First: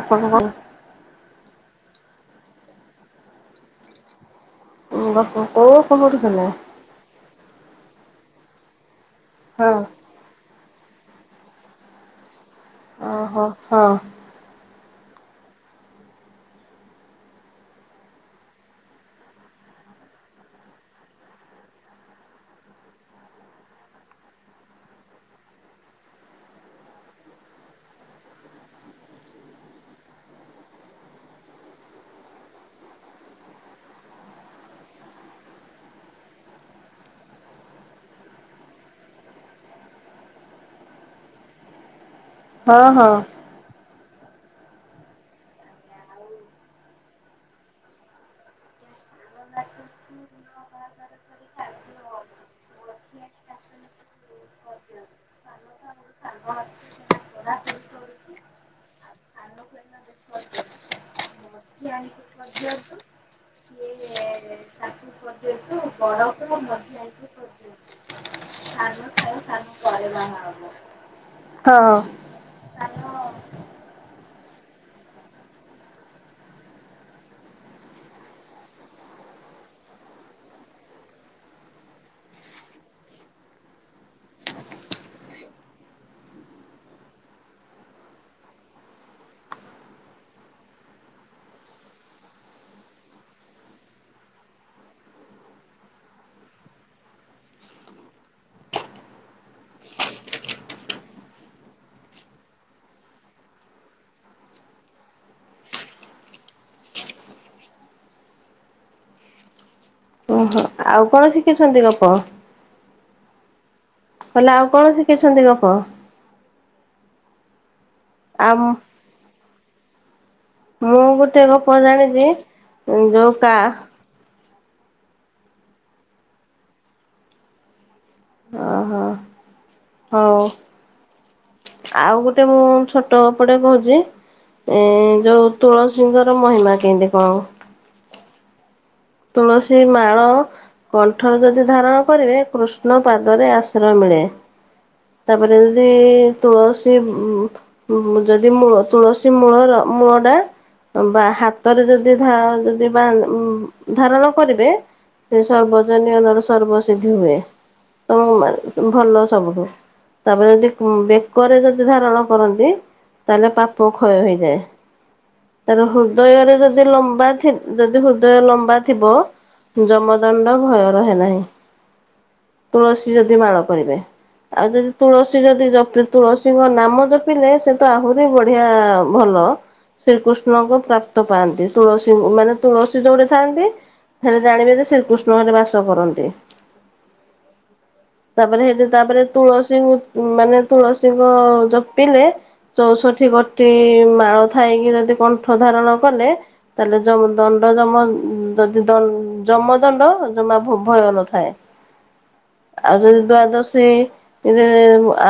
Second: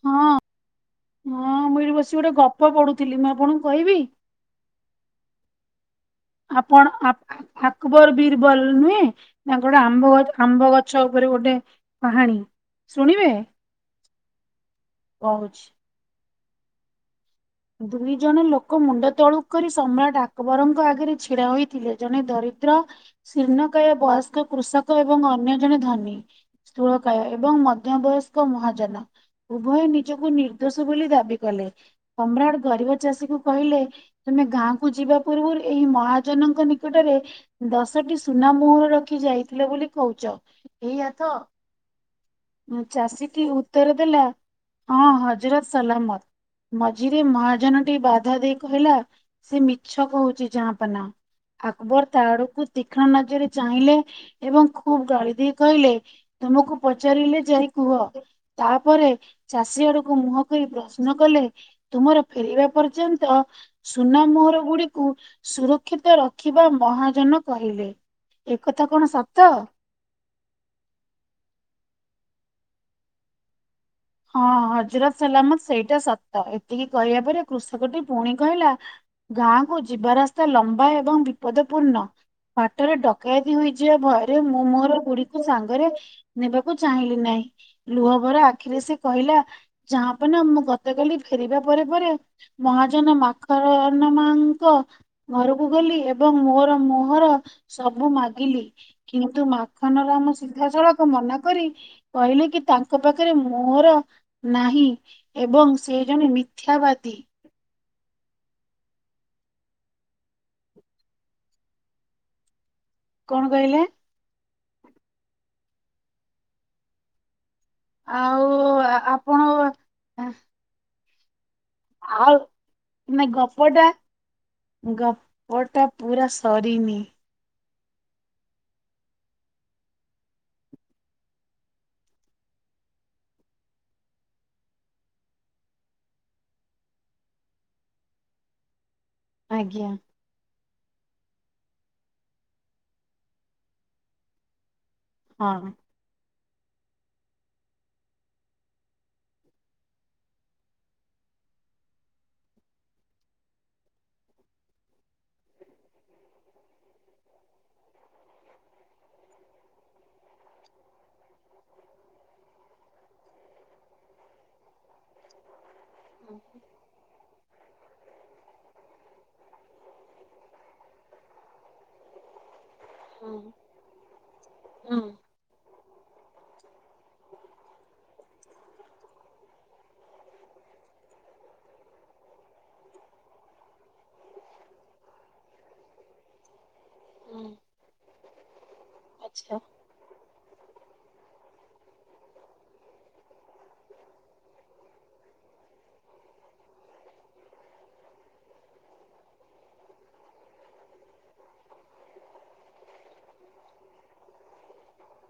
ଆପଣ ହଁ କ ହଁ ମୁଁ ଏଇଠି ବସିିକି ଗୋଟେ ଗପ ପଢୁଥିଲି ମୁଁ ଆପଣଙ୍କୁ କହିବି? ଗପ କୋଉ ଗପ ପଢୁଥିଲ? କଣ ଅକ ଆକବର ବିୀର ବଲ୍ ନୁହେଁ ହଁ ତାଙ୍କର ଗୋଟେ ଆମ୍ବ ଗଛ ଆମ୍ବ ଗଛ। ଗଛ ଉପରେ ଗୋଟେ କାହାଣୀ ଶୁଣିବେ ଓହୋ ହଁ କହୁଛି। ଦୁଇ ଜଣ ଲୋକ ମୁଣ୍ଡ ତଳୁକୁ କରି ସମ୍ରାଟ ଆକବରଙ୍କ ଆଗରେ ଛିଡା ହୋଇଥିଲେ ଜଣେ ଦରିଦ୍ର ଶିର୍ଣକାୟ ବୟସ୍କ କୃଷକ ଏବଂ ଅନ୍ୟ ଜଣେ ଧନୀ। ସୁଳକାୟ ଏବଂ ମଧ୍ୟ ବୟସ୍କ ମହାଜନ। ଉଭୟ ନିଜକୁ ନିର୍ଦ୍ଦୋଷ ବୋଲି ଦାବି କଲେ ସମ୍ରାଟ ଗରିବ ଚାଷୀକୁ କହିଲେ ତମେ ଗାଁକୁ ଯିବା ପୂର୍ବରୁ ଏଇ ମହାଜନଙ୍କ ନିକଟରେ ଦଶଟି ସୁନା ମୋହର ରଖି ଯାଇଥିଲେ ବୋଲି କହୁଛ ଏଇଆ ତ। ହଁ ହଁ ହଁ। ଚାଷୀଟି ଉତ୍ତର ଦେଲା ହଁ ହଜାର ସଲାମତ। ମଝିରେ ମହାଜନ ଟି ବାଧା ଦେଇ କହିଲା ସେ ମିଛ କହୁଛି ଯା ପନା। ଆକବର ତା ଆଡକୁ ତୀକ୍ଷ୍ଣ ନଜରରେ ଚାହିଁଲେ ଏବଂ ଖୁବ ଗଳି ଦେଇ କହିଲେ ତୁମକୁ ପଚାରିଲେ ଯାଇ କୁହ। ତାପରେ ଚାଷୀ ଆଡକୁ ମୁହଁ କରି ପ୍ରଶ୍ନ କଲେ ତୁମର ଫେରିବା ପର୍ଯ୍ୟନ୍ତ ସୁନା ମୋହର ଗୁଡିକୁ ସୁରକ୍ଷିତ ରଖିବା ମହାଜନ କହିଲେ। ଏକଥା କଣ ସତ? ପରେ ବାହା ହବ। ହଁଁ। ସଲ ହଁ ହଜରତ ସଲାମତ ସେଇଟା ସତ ଏତିକି କହିବା ପରେ କୃଷକଟି ପୁଣି କହିଲା। ଗାଁକୁୁ ଯିବା ରାସ୍ତା ଲମ୍ବା ଏବଂ ବିପଦ ପୂର୍ଣ୍ଣ। ବାଟରେ ଡକାୟତି ହୋଇଯିବା ଭୟରେ ମୁଁ ମୋର ଗୁଡିକୁ ସାଙ୍ଗରେ ନେବାକୁ ଚାହିଁଲି ନାହିଁ ଲୁହଭରା ଆଖିରେ ସେ କହିଲା ଯାହାପ ନା ମୁଁ ଗତକାଲି ଫେରିବା ପରେ ପରେ ମହାଜନ ମାଖନ ନ ମାଙ୍କ ଘରକୁ ଗଲି ଏବଂ ମୋର ମୁହଁର ସବୁ ମାଗିଲି କିନ୍ତୁ ମାଖନ ର ଆମ ସିଧାସଳଖ ମନା କରି କହିଲେ କି ତାଙ୍କ ପାଖରେ ମୋର ନାହିଁ ଏବଂ ସେ ଜଣେ ମିଥ୍ୟାବାଦୀ ଓହୋ ଆଉ କଣ ଶିଖିଛନ୍ତି ଗପ କଣ କହିଲେ କହିଲି ଆଉ କଣ ଶିଖିଛନ୍ତି ଗପ ଆ ଆମ ଁ ମୁଁ ଗୋଟେ ଗପ ଜାଣିଛି ଆଉ ନାଇଁ ଯୋଉ କା ଗପଟା ଗପଟା ପୁରା ସରିନି ଓହୋ ହଉ ଆଉ ଗୋଟେ ମୁଁ ଛୋଟ ଗପ ଟେ କହୁଛି ଏ ଯୋଉ ତୁଳସୀଙ୍କର ମହିମା କେମିତି କଣ ତୁଳସୀ ଆଜ୍ଞା ମାଳ କଣ୍ଠ ରେ ଯଦି ଧାରଣ କରିବେ କୃଷ୍ଣ ପାଦରେ ଆଶ୍ରୟ ମିଳେ ତାପରେ ହଁ। ଯଦି ତୁଳସୀ ମୁ ଯଦି ମୁ ତୁଳସୀ ମୂଳର ମୂଳ ଟା ବା ହାତରେ ଯଦି ଧ ଯଦି ବା ଉଁ ଧାରଣ କରିବେ ସେ ସର୍ବଜନୀୟନ ସର୍ବସିିଦ୍ଧି ହୁଏ ତମ ଭଲ ସବୁଠୁ ତାପରେ ଯଦି ବେକରେ ଯଦି ଧାରଣ କରନ୍ତି ତାହଲେ ପାପ କ୍ଷୟ ହୋଇଯାଏ ତାର ହୃଦୟରେ ଯଦି ଲମ୍ବା ଥିବ ଯଦି ହୃଦୟ ଲମ୍ବା ଥିବ ଯମଦଣ୍ଡ ଭୟ ରହେ ନାହିଁ। ତୁଳସୀ ଯଦି ମାଳ କରିବେ ଆଉ ଯଦି ହୁଁ ତୁଳସୀ ଯଦି ଜପି ତୁଳସୀଙ୍କ ନାମ ଜପିଲେ ସେ ତ ଆହୁରି ବଢିଆ ଭଲ ଶ୍ରୀକୃଷ୍ଣଙ୍କ ପ୍ରାପ୍ତ ପାଆନ୍ତି ତୁଳସୀ ମାନେ ତୁଳସୀ ଯୋଉଠେ ଥାଆନ୍ତି ହେଲେ ଜାଣିବେ ଯେ ଶ୍ରୀକୃଷ୍ଣ ଏଠେ ବାସ କରନ୍ତି ତାପରେ ସେଇଠି ତାପରେ ଆଚ୍ଛା। ତୁଳସୀ ମାନେ ତୁଳସୀଙ୍କ ଜପିଲେ ଚଉଷଠି ଗୋଟି ମାଳ ଥାଇକି ଯଦି କଣ୍ଠ ଧାରଣ କଲେ ତାହେଲେ ଯମ ଦଣ୍ଡ ଯମ ଉଁ ଯଦି ଦଣ୍ଡ ଯମ ଦଣ୍ଡ ଜମା ଭୟ ନଥାଏ। ଆଉ ଯଦି ଦ୍ଵାଦଶୀ ଏମିତିରେ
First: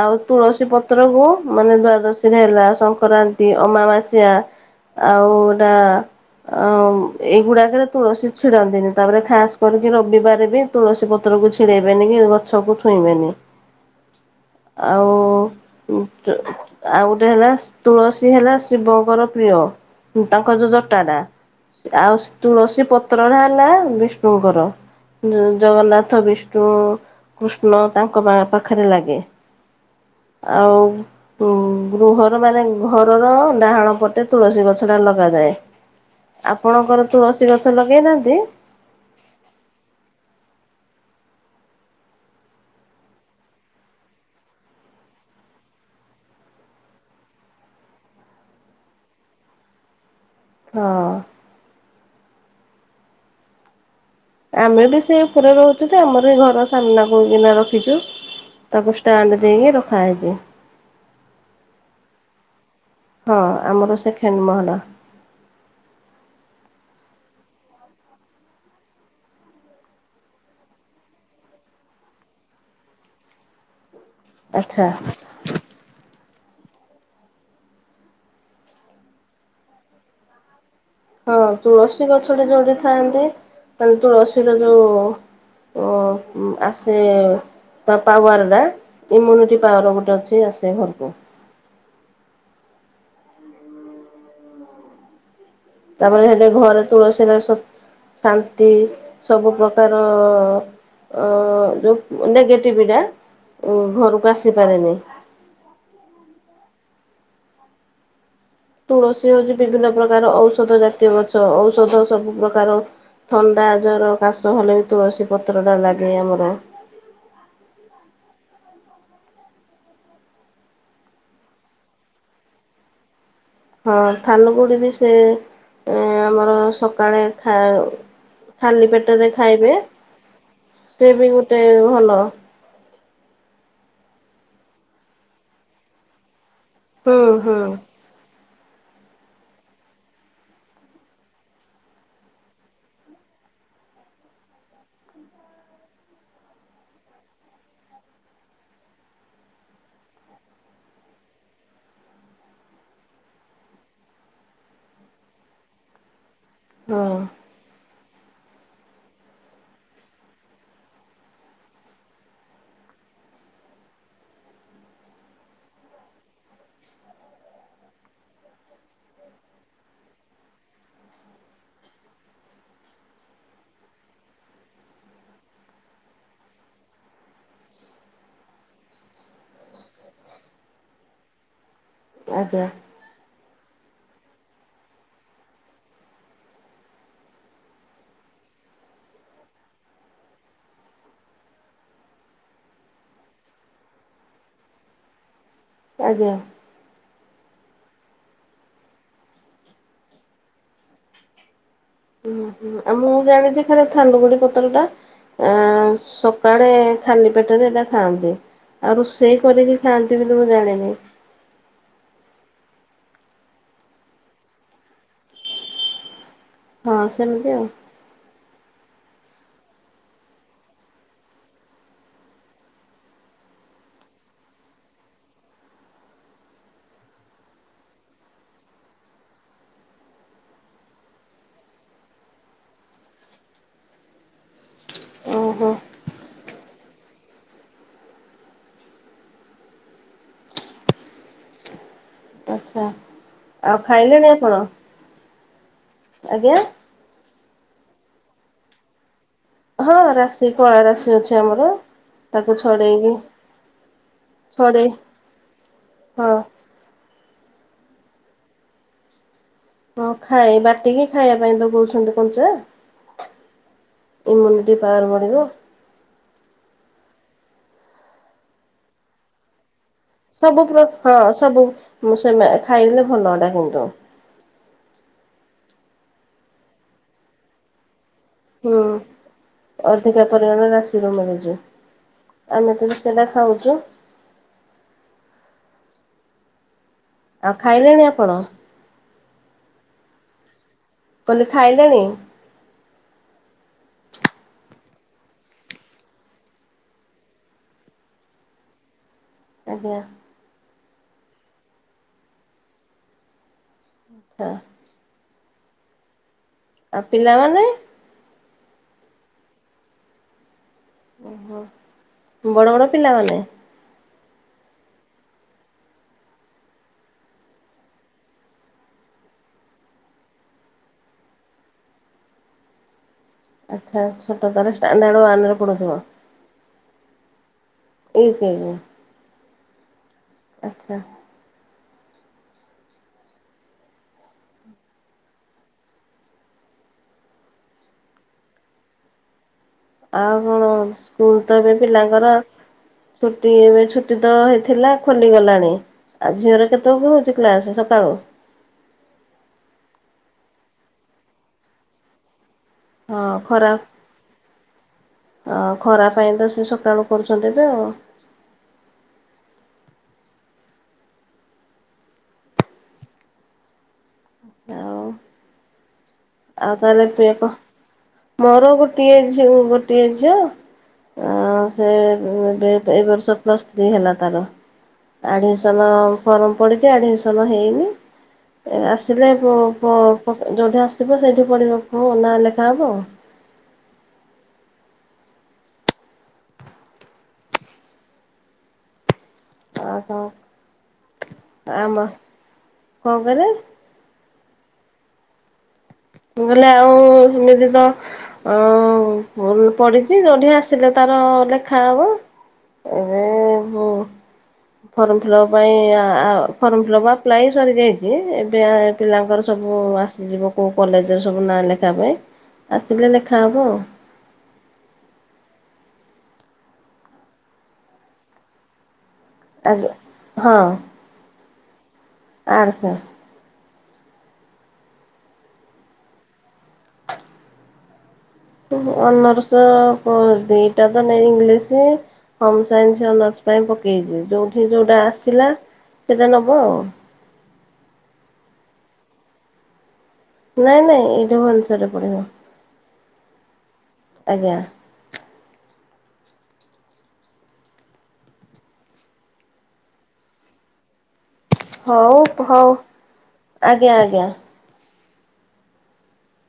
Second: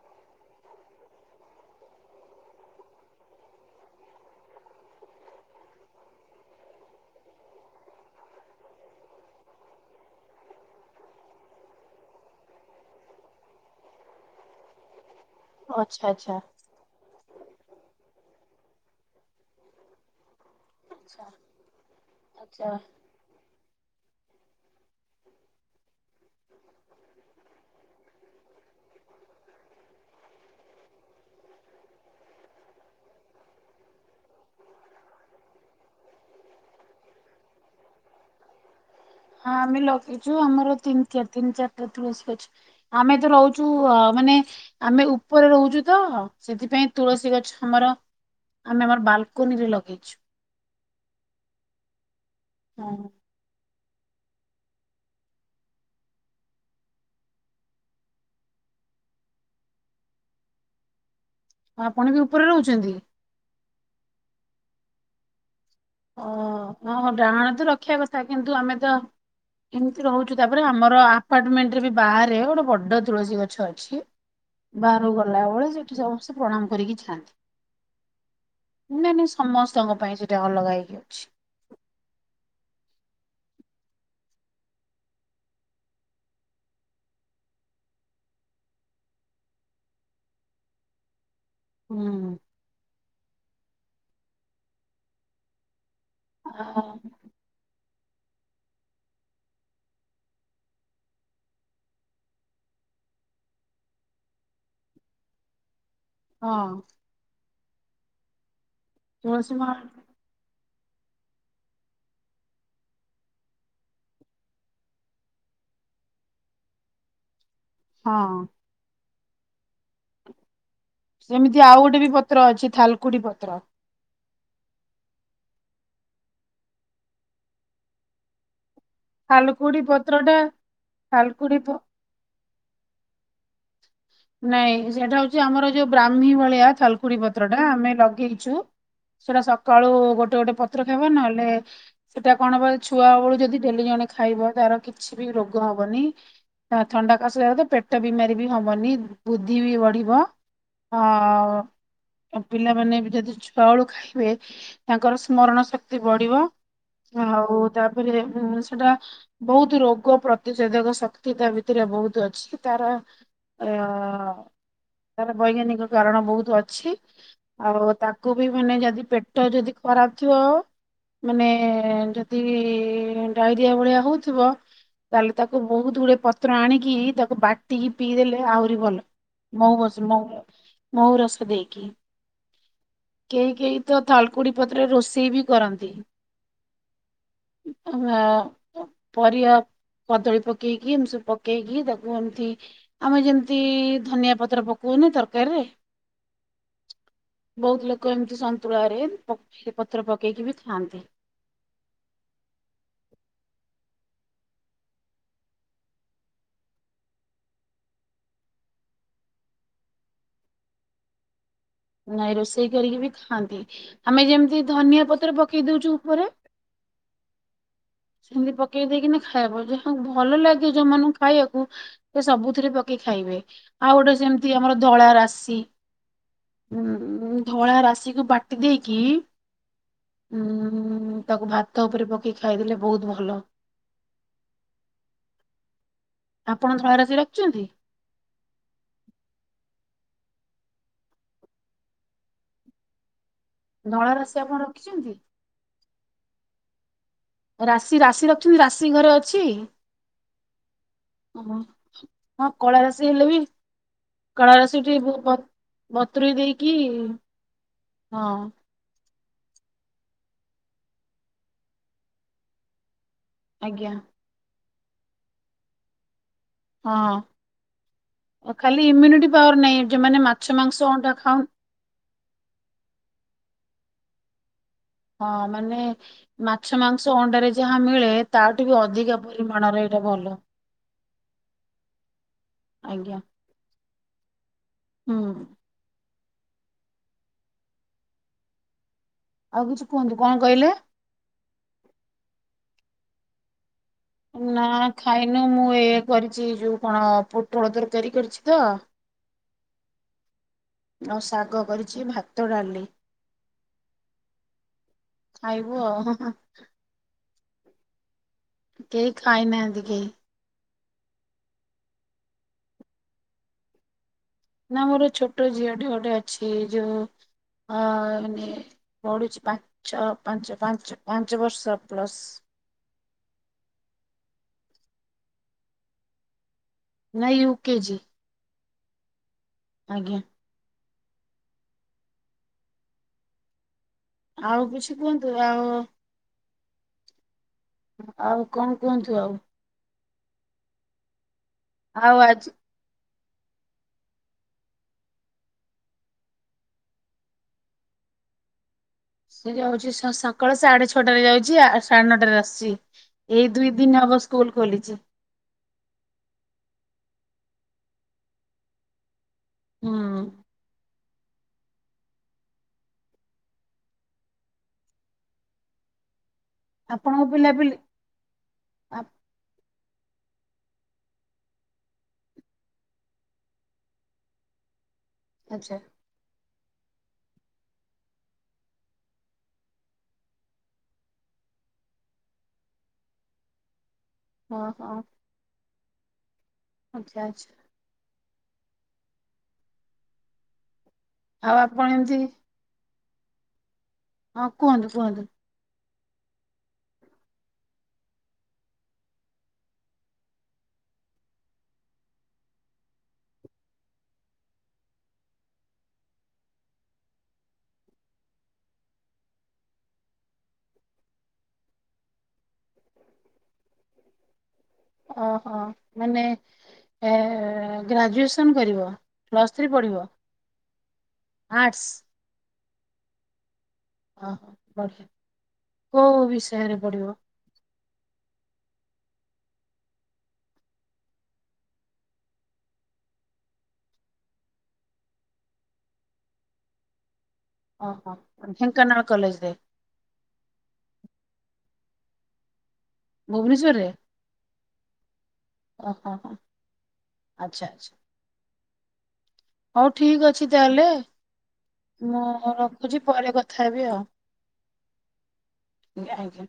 ଆଉ ତୁଳସୀ ପତ୍ର କୁ ମାନେ ଦ୍ଵାଦଶୀରେ ହେଲା ସଂକ୍ରରା ନ୍ତି ଅମାବାସ୍ୟା ଆଉ ଏଟା ଅ ଏଗୁଡ଼ାକରେ ତୁଳସୀ ଛିଡ଼ାନ୍ତିନି ତାପରେ ଖାସ୍ କରିକି ରବିବାର ବି ତୁଳସୀ ପତ୍ରକୁ ଛିଡ଼େଇବେନି କି ଗଛକୁ ଛୁଇଁବେନି। [inaudible] ଆଉ ଆଉ ଆଚ୍ଛା ଆଚ୍ଛା ଗୋଟେ ହେଲା ତୁଳସୀ ହେଲା ଶିବଙ୍କର ପ୍ରିୟ ତାଙ୍କର ଯୋଉ ଜଟାଟା। ଆଉ ଆଚ୍ଛା ହଁ ତୁଳସୀ ପତ୍ରଟା ହେଲା ବିଷ୍ଣୁଙ୍କର। ଜଗନ୍ନାଥ ବିଷ୍ଣୁ କୃଷ୍ଣ ତାଙ୍କ ପା ପାଖରେ ଲାଗେ। ଆଉ ଉଁ ଗୃହର ମାନେ ଘରର ଡାହାଣ ପଟେ ତୁଳସୀ ଗଛ ଟା ଲଗାଯାଏ। ଆପଣଙ୍କର ତୁଳସୀ ଗଛ ଲଗେଇନାହାନ୍ତି। ହଁ ଆମେ ଲଗେଇଛୁ ଆମର ତିନି ଚାରି ତିନି ଚାରିଟା ତୁଳସୀ ଗଛ। ଆମେତ ରହୁଛୁ ମାନେ ଆମେ ଉପରେ ରହୁଛୁ ତ ସେଥିପାଇଁ ତୁଳସୀ ଗଛ ଆମର ଆମେ ଆମର ବାଲୁକୁନିରେ ଲଗଇଛୁ। ହଁ। ହଁ। ଆମେ ବି ସେଇ ଉପରେ ରହୁଛୁ ତ ଆମର ବି ଘର ସାମ୍ନାକୁକିନା ରଖିଚୁ। ତାକୁ ଷ୍ଟାଣ୍ଡ ଦେଇକି ରଖାହେଇଚି। ଆପଣ ବି ଉପରେ ରହୁଛନ୍ତି? ହଁ ଆମର ସେଖେଣ୍ଡ ମହଲା। ଓହୋ ଡାହାଣ ତ ରଖିବା କଥା କିନ୍ତୁ ଆମେତ ଏମିତି ରହୁଛୁ ତାପରେ ଆମର ଆପାର୍ଟମେଣ୍ଟ ରେ ବି ବାହାରେ ଗୋଟେ ବଡ଼ ତୁଳସୀ ଗଛ ଅଛି। ଆଚ୍ଛା। ବାହାରକୁ ଗଲାବେଳି ସେଠି ସମସ୍ତେ ପ୍ରଣାମ କରିକି ଯାଆନ୍ତି। ନାଇଁ ନାଇଁ ସମସ୍ତଙ୍କ ପାଇଁ ସେଇଟା ଅଲଗା ହେଇ ହଁ ତୁଳସୀ ଗଛଟା ଯୋଉଠି ଥାଆନ୍ତି ମାନେ ତୁଳସୀର ଯୋଉ ଅ ଉ ଆସେ ତା ପାୱାରାଟା ଇମ୍ୟୁନିଟି ପାୱାର ଗୋଟେ ଅଛି ଆସେ ଘରକୁ। ହୁଁ। ତାପରେ ହେଟି ଆ ଘରେ ତୁଳସୀରେ ଶାନ୍ତି ସବୁ ପ୍ରକାର ଅ ଯୋଉ ନେଗେଟିଭିଟା ଘରକୁ ଆସିପାରେନି। ହଁ। ତୁଳସୀ ହଉଛି ବିଭିନ୍ନ ପ୍ରକାର ଔଷଧ ଜାତୀୟ ଗଛ ଔଷଧ ସବୁ ପ୍ରକାର ଥଣ୍ଡା ଜର କାଶ ହେଲେ ବି ତୁଳସୀ ପତ୍ରଟା ଲାଗେ ଆମର। ହଁ। ସେମିତି ଆଉ ଗୋଟେ ବି ପତ୍ର ଅଛି ଥାଲୁକୁଡି ପତ୍ର। ହଁ ଥାଲୁକୁଡ଼ି ବି ସେ ଆମର ସକାଳେ ଖାଲି ପେଟରେ ଖାଇବେ ଥାଲକୁଡି ପତ୍ରଟା ସେ ବି ଥାଲକୁଡି ଗୋଟେ ପ ଭଲ। ନାଇଁ ସେଇଟା ହଉଚି ଆମର ଯୋଉ ବ୍ରାହ୍ମୀ ଭଳିଆ ହୁଁ ଥାଲୁକୁୁଡି ହୁଁ ପତ୍ରଟା ଆମେ ଲଗେଇଛୁ। ସେଟା ସକାଳୁ ଗୋଟେ ଗୋଟେ ପତ୍ର ଖାଇବ ନହେଲେ ସେଟା କଣ ହବ ଛୁଆ ବେଳୁ ଯଦି ଡେଲି ଜଣେ ଖାଇବ ତାର କିଛି ବି ରୋଗ ହବନି। ହା ଥଣ୍ଡା କାଶ ଯେତେ ପେଟ ବିମାରୀ ବି ହବନି। ବୁଦ୍ଧି ବି ବଢିବ ଆଉ ଆଉ ପିଲାମାନେ ବି ଯଦି ଛୁଆବେଳୁ ଖାଇବେ ତାଙ୍କର ସ୍ମରଣ ଶକ୍ତି ବଢ଼ିବ। ହଁ ଆଉ ତାପରେ ସେଟା ବହୁତ ରୋଗ ପ୍ରତିଷେଧକ ଶକ୍ତି ତା ଭିତରେ ବହୁତ ଅଛି ତାର ଅ ତାର ବୈଜ୍ଞାନିକ କାରଣ ବହୁତ ଅଛି। ଆଉ ତାକୁ ବି ମାନେ ଯଦି ପେଟ ଯଦି ଖରାପ ଥିବ ମାନେ ଯଦି ଡାଇରିଆ ଭଳିଆ ହଉଥିବ। ତାହେଲେ ତାକୁ ବହୁତ ଗୁଡେ ପତ୍ର ଆଣିକି ତାକୁ ବାଟିକି ପିଇଦେଲେ ଆହୁରି ଭଲ ମହୁ ବ ମହୁ ରସ ଦେଇକି। ଆଜ୍ଞା। କେହି କେହି ତ ଥାଲକୁଡି ପତ୍ରରେ ରୋଷେଇ ବି କରନ୍ତି। ଅଁ ପରିବା। କଦଳୀ ପକେଇକି ଏମିତି ସବୁ ପକେଇକି ତାକୁ ଏମିତି। ଆମେ ଯେମିତି ଧନିଆ ପତ୍ର ପକଉନେ ତରକାରୀରେ। ଆଜ୍ଞା। ବହୁତ୍ ଲୋକ ଏମିତି ସନ୍ତୁଳାରେ ପକ୍ଷ ପତ୍ର ପକେଇକି ବି ଖାଆନ୍ତି। ହୁଁ ହୁଁ ଆଉ ମୁଁ ଜାଣିଛି ଖରେ ଥାଲୁକୁଣି ପତ୍ରଟା। ଆଁ ସକାଳେ ଖାଲି ପେଟରେ ଏଇଟା ଖାଆନ୍ତି। ଆଉ ରୋଷେଇ କରିକି ଖାଆନ୍ତି ବୋଲି ମୁଁ ଜାଣିନି? ନାଇଁ ରୋଷେଇ କରିକି ବି ଖାଆନ୍ତି ଆମେ ଯେମିତି ଧନିଆ ପତ୍ର ପକେଇଦଉଚୁ ଉପରେ। ହଁ ସେମିତି ଆଉ। ସେମିତି ପକେଇି ଦେଇକି ନି ଖାଇବ ଯାହାକୁ ଭଲ ଲାଗେ ଯୋଉମାନଙ୍କୁ ଖାଇବାକୁ। ସେ ସବୁଥିରେ ପକେଇ ଖାଇବେ ଆଉ ଗୋଟେ ସେମିତି ଆମର ଧଳା ରାଶି। ଉ ଧଳା ରାଶିକୁ ବାଟି ଦେଇକି। ଉଁ ତାକୁ ଭାତ ଉପରେ ପକେଇ ଖାଇଦେଲେ ବହୁତ୍ ଭଲ। ଓହୋ ଆପଣ ଧଳାରାଶି ରଖିଚନ୍ତି? ଆଚ୍ଛା। ଆଉ ଖାଇଲେଣି ଧଳାରାଶି ଆପଣ ରଖିଛନ୍ତି? ଆଜ୍ଞା। ରାଶି ରାଶି ରଖିଛନ୍ତି ରାଶି ଘରେ ଅଛି। ହଁ ରାଶି କଳାରାଶି ଅଛି ଓହୋ ଆମର ତାକୁ ଛଡେଇକି। କଳାରାଶି ଟେ ହଁ ବତୁରେଇ ଦେଇକି ହଁ। ହଁ ଖାଏ ବାଟିକି ଖାଇବା ପାଇଁ କହୁଛନ୍ତି କଞ୍ଚା। ଆଜ୍ଞା। ଇମ୍ୟୁନିଟି ପାୱାର ବଢ଼ିବ। ହଁ ଖାଲି ଇମ୍ୟୁନିଟି ପାୱାର ନାଇଁ। ସବୁ ହଁ ସବୁ ସେ ଖାଇଲେ ଭଲଟା କିନ୍ତୁ [inaudible] ହଁ ମାନେ ମାଛ, ମାଂସ, ଅଣ୍ଡାରେ ଯାହା ମିଳେ। ତାଠୁ ବି ହୁଁ ଅଧିକା ପରିମାଣରେ ଏଇଟା ଅଧିକା ଭଲ ପରିମାଣ ରାଶିରୁ ମିଳୁଚି। ଆମେ ତ ସେଇଟା ଖାଉଚୁ। ହୁଁଉ। ଆଉ ଖାଇଲେଣି ଆପଣ। ଆଉ କିଛି କୁହନ୍ତୁ କଣ କହିଲେ? କହିଲି ଖାଇଲେଣି। ନା ଖାଇନୁ ମୁଁ ଏଇ କରିଛିଯୋଉ କଣ ପୋଟଳ ତରକାରୀ କରିଛି ତ। ଆଜ୍ଞା। ଆଉ ଶାଗ କରିଛି ଭାତ, ଡାଲି। ହଁ। ଖାଇବୁ ଆଉ ଉ ହୁଁ। ଆଉ ପିଲାମାନେ। କେହି ଖାଇନାହାନ୍ତି କେହି। ଓହୋ ବଡ ବଡ ପିଲାମାନେ। ନା ମୋର ଛୋଟ ଝିଅଟେ ଗୋଟେ ଅଛି ଯୋଉ ଅ ମାନେ। ପଢୁଛି ପାଞ୍ଚ ପାଞ୍ଚ ପାଞ୍ଚ ପାଞ୍ଚ ବର୍ଷ ପ୍ଲସ ଆଚ୍ଛା ଛୋଟ ତାରେ ସାଣ୍ଡାର୍ଡ ୱାନ ରେ ପଢ଼ୁଥିବ? ନା ୟୁ କେ ଜି। ଓ ହୋ। ଆଜ୍ଞା। ଆଚ୍ଛା। ଆଉ କିଛି କୁହନ୍ତୁ ଆଉ ଆଉ କଣ କୁହନ୍ତୁ ଆଉ ଆଉ ହଁ ସ୍କୁଲ ତ ଏବେ ଆଉ ପିଲାଙ୍କର ଆଜି ଛୁଟି ଏବେ ଛୁଟି ତ ହେଇଥିଲା ଖୋଲିଗଲାଣି। ଆଉ ଝିଅର କେତେବେଳକୁ ହେଉଛି କ୍ଲାସ ସକାଳୁ? ସେ ଯାଉଛି ଛ ସକାଳ ସାଢେ ଛଅଟାରେ ଯାଉଛି ଆ ସାଢେ ନଅଟାରେ ଆସୁଛି। ହଁ ଏଇ ଖରା ଦୁଇ ଦିନ ହବ ସ୍କୁଲ ଖୋଲିଛି। ହଁ ଖରା ପାଇଁ ତ ସେ ସକାଳୁ କରୁଛନ୍ତି ତ ହୁଁ। ଆଉ ଆଉ ତାହେଲେ ଆପଣଙ୍କ ପେପ ପିଲାପିଲି ମୋର ଆ ଗୋଟିଏ ଝିଅ ଗୋଟିଏ ଝିଅ ହଁ ସେ ଏବେ ଏ ବର୍ଷ ପ୍ଲସ୍ ଥ୍ରୀ ହେଲା ତାର। ଆଚ୍ଛା ଆଡ଼ମିସନ ଫର୍ମ ପଡ଼ିଛି ଆଡ଼ମିସନ୍ ହେଇନି ଆସିଲେ ପ ପ ପକେ ଯେଉଁଠି ଆସ ସିବ ସେଇଠି ପଢ଼ିବ ପୁଅ ନାଁ ଲେଖା ହେବ ଆଉ। ହଁ ହଁ। ଆଚ୍ଛା ଆଚ୍ଛା। ଅ ହ ଆଉ ଆପଣ ଆମ କଣ ଏମିତି କହିଲେ? ହଁ କୁହନ୍ତୁ କୁହନ୍ତୁ। ମୁଁ କହିଲି ଆଉ ସେମିତି ତ ଅ ଭଲ ପଢିଛି ଯୋଉଠି ଆସିଲେ ତାର ଲେଖା ହବ। [unintelligible] ଫର୍ମ ଫିଲ୍ଅପ୍ ପାଇଁ ଆ ଆ ଫର୍ମ ଫିଲ୍ଅପ୍ ଆପ୍ଲାଏ ସରିଯାଇଛି ଏବେ ପିଲାଙ୍କର ସବୁ ଆସିଯିବ କୋଉ କଲେଜରେ ସବୁ ନାଁ ଲେଖା ପାଇଁ ଆସିଲେ ଲେଖାହବ ଆଉ। ଓହୋ ମାନେ ହେ ହେ ଗ୍ରାଜୁଏସନ୍ କରିବ? ପ୍ଲସ୍ ଥ୍ରୀ ଆଉ ଆଜ୍ଞା ପଢ଼ିବ ଆର୍ଟସ୍? ଆର୍ଟସ୍ ଓହୋ ବଢିଆ କୋଉ ବିଷୟରେ ବଢିବ? କୋଉ ଅନର୍ସ କଣ ଦିଟା ତ ନେଇ ଇଂଲିଶ ହୋମ ସାଇନ୍ସ ଅନର୍ସ ପାଇଁ ପକେଇଛି ଯୋଉଠି ଯୋଉଟା ଆସିଲା ସେଇଟା ନବ ଆଉ। ଓହୋ ଢେଙ୍କାନାଳ କଲେଜରେ? ନାଇଁ ନାଇଁ ଏଇଠି ଭୁବନେଶ୍ୱରରେ ପଢିବ। ଭୁବନେଶ୍ଵରରେ? ଆଜ୍ଞା। ଓ ହୋ ହୋ ଆଚ୍ଛା ଆଚ୍ଛା। ହଉ ଠିକ ଅଛି ତାହେଲେ। ହଉ ମୁଁ ହଉ ରଖୁଛି ପରେ କଥା ହେବି ଆଜ୍ଞା ଆଉ। ଆଜ୍ଞା ଆଜ୍ଞା ଆଜ୍ଞା।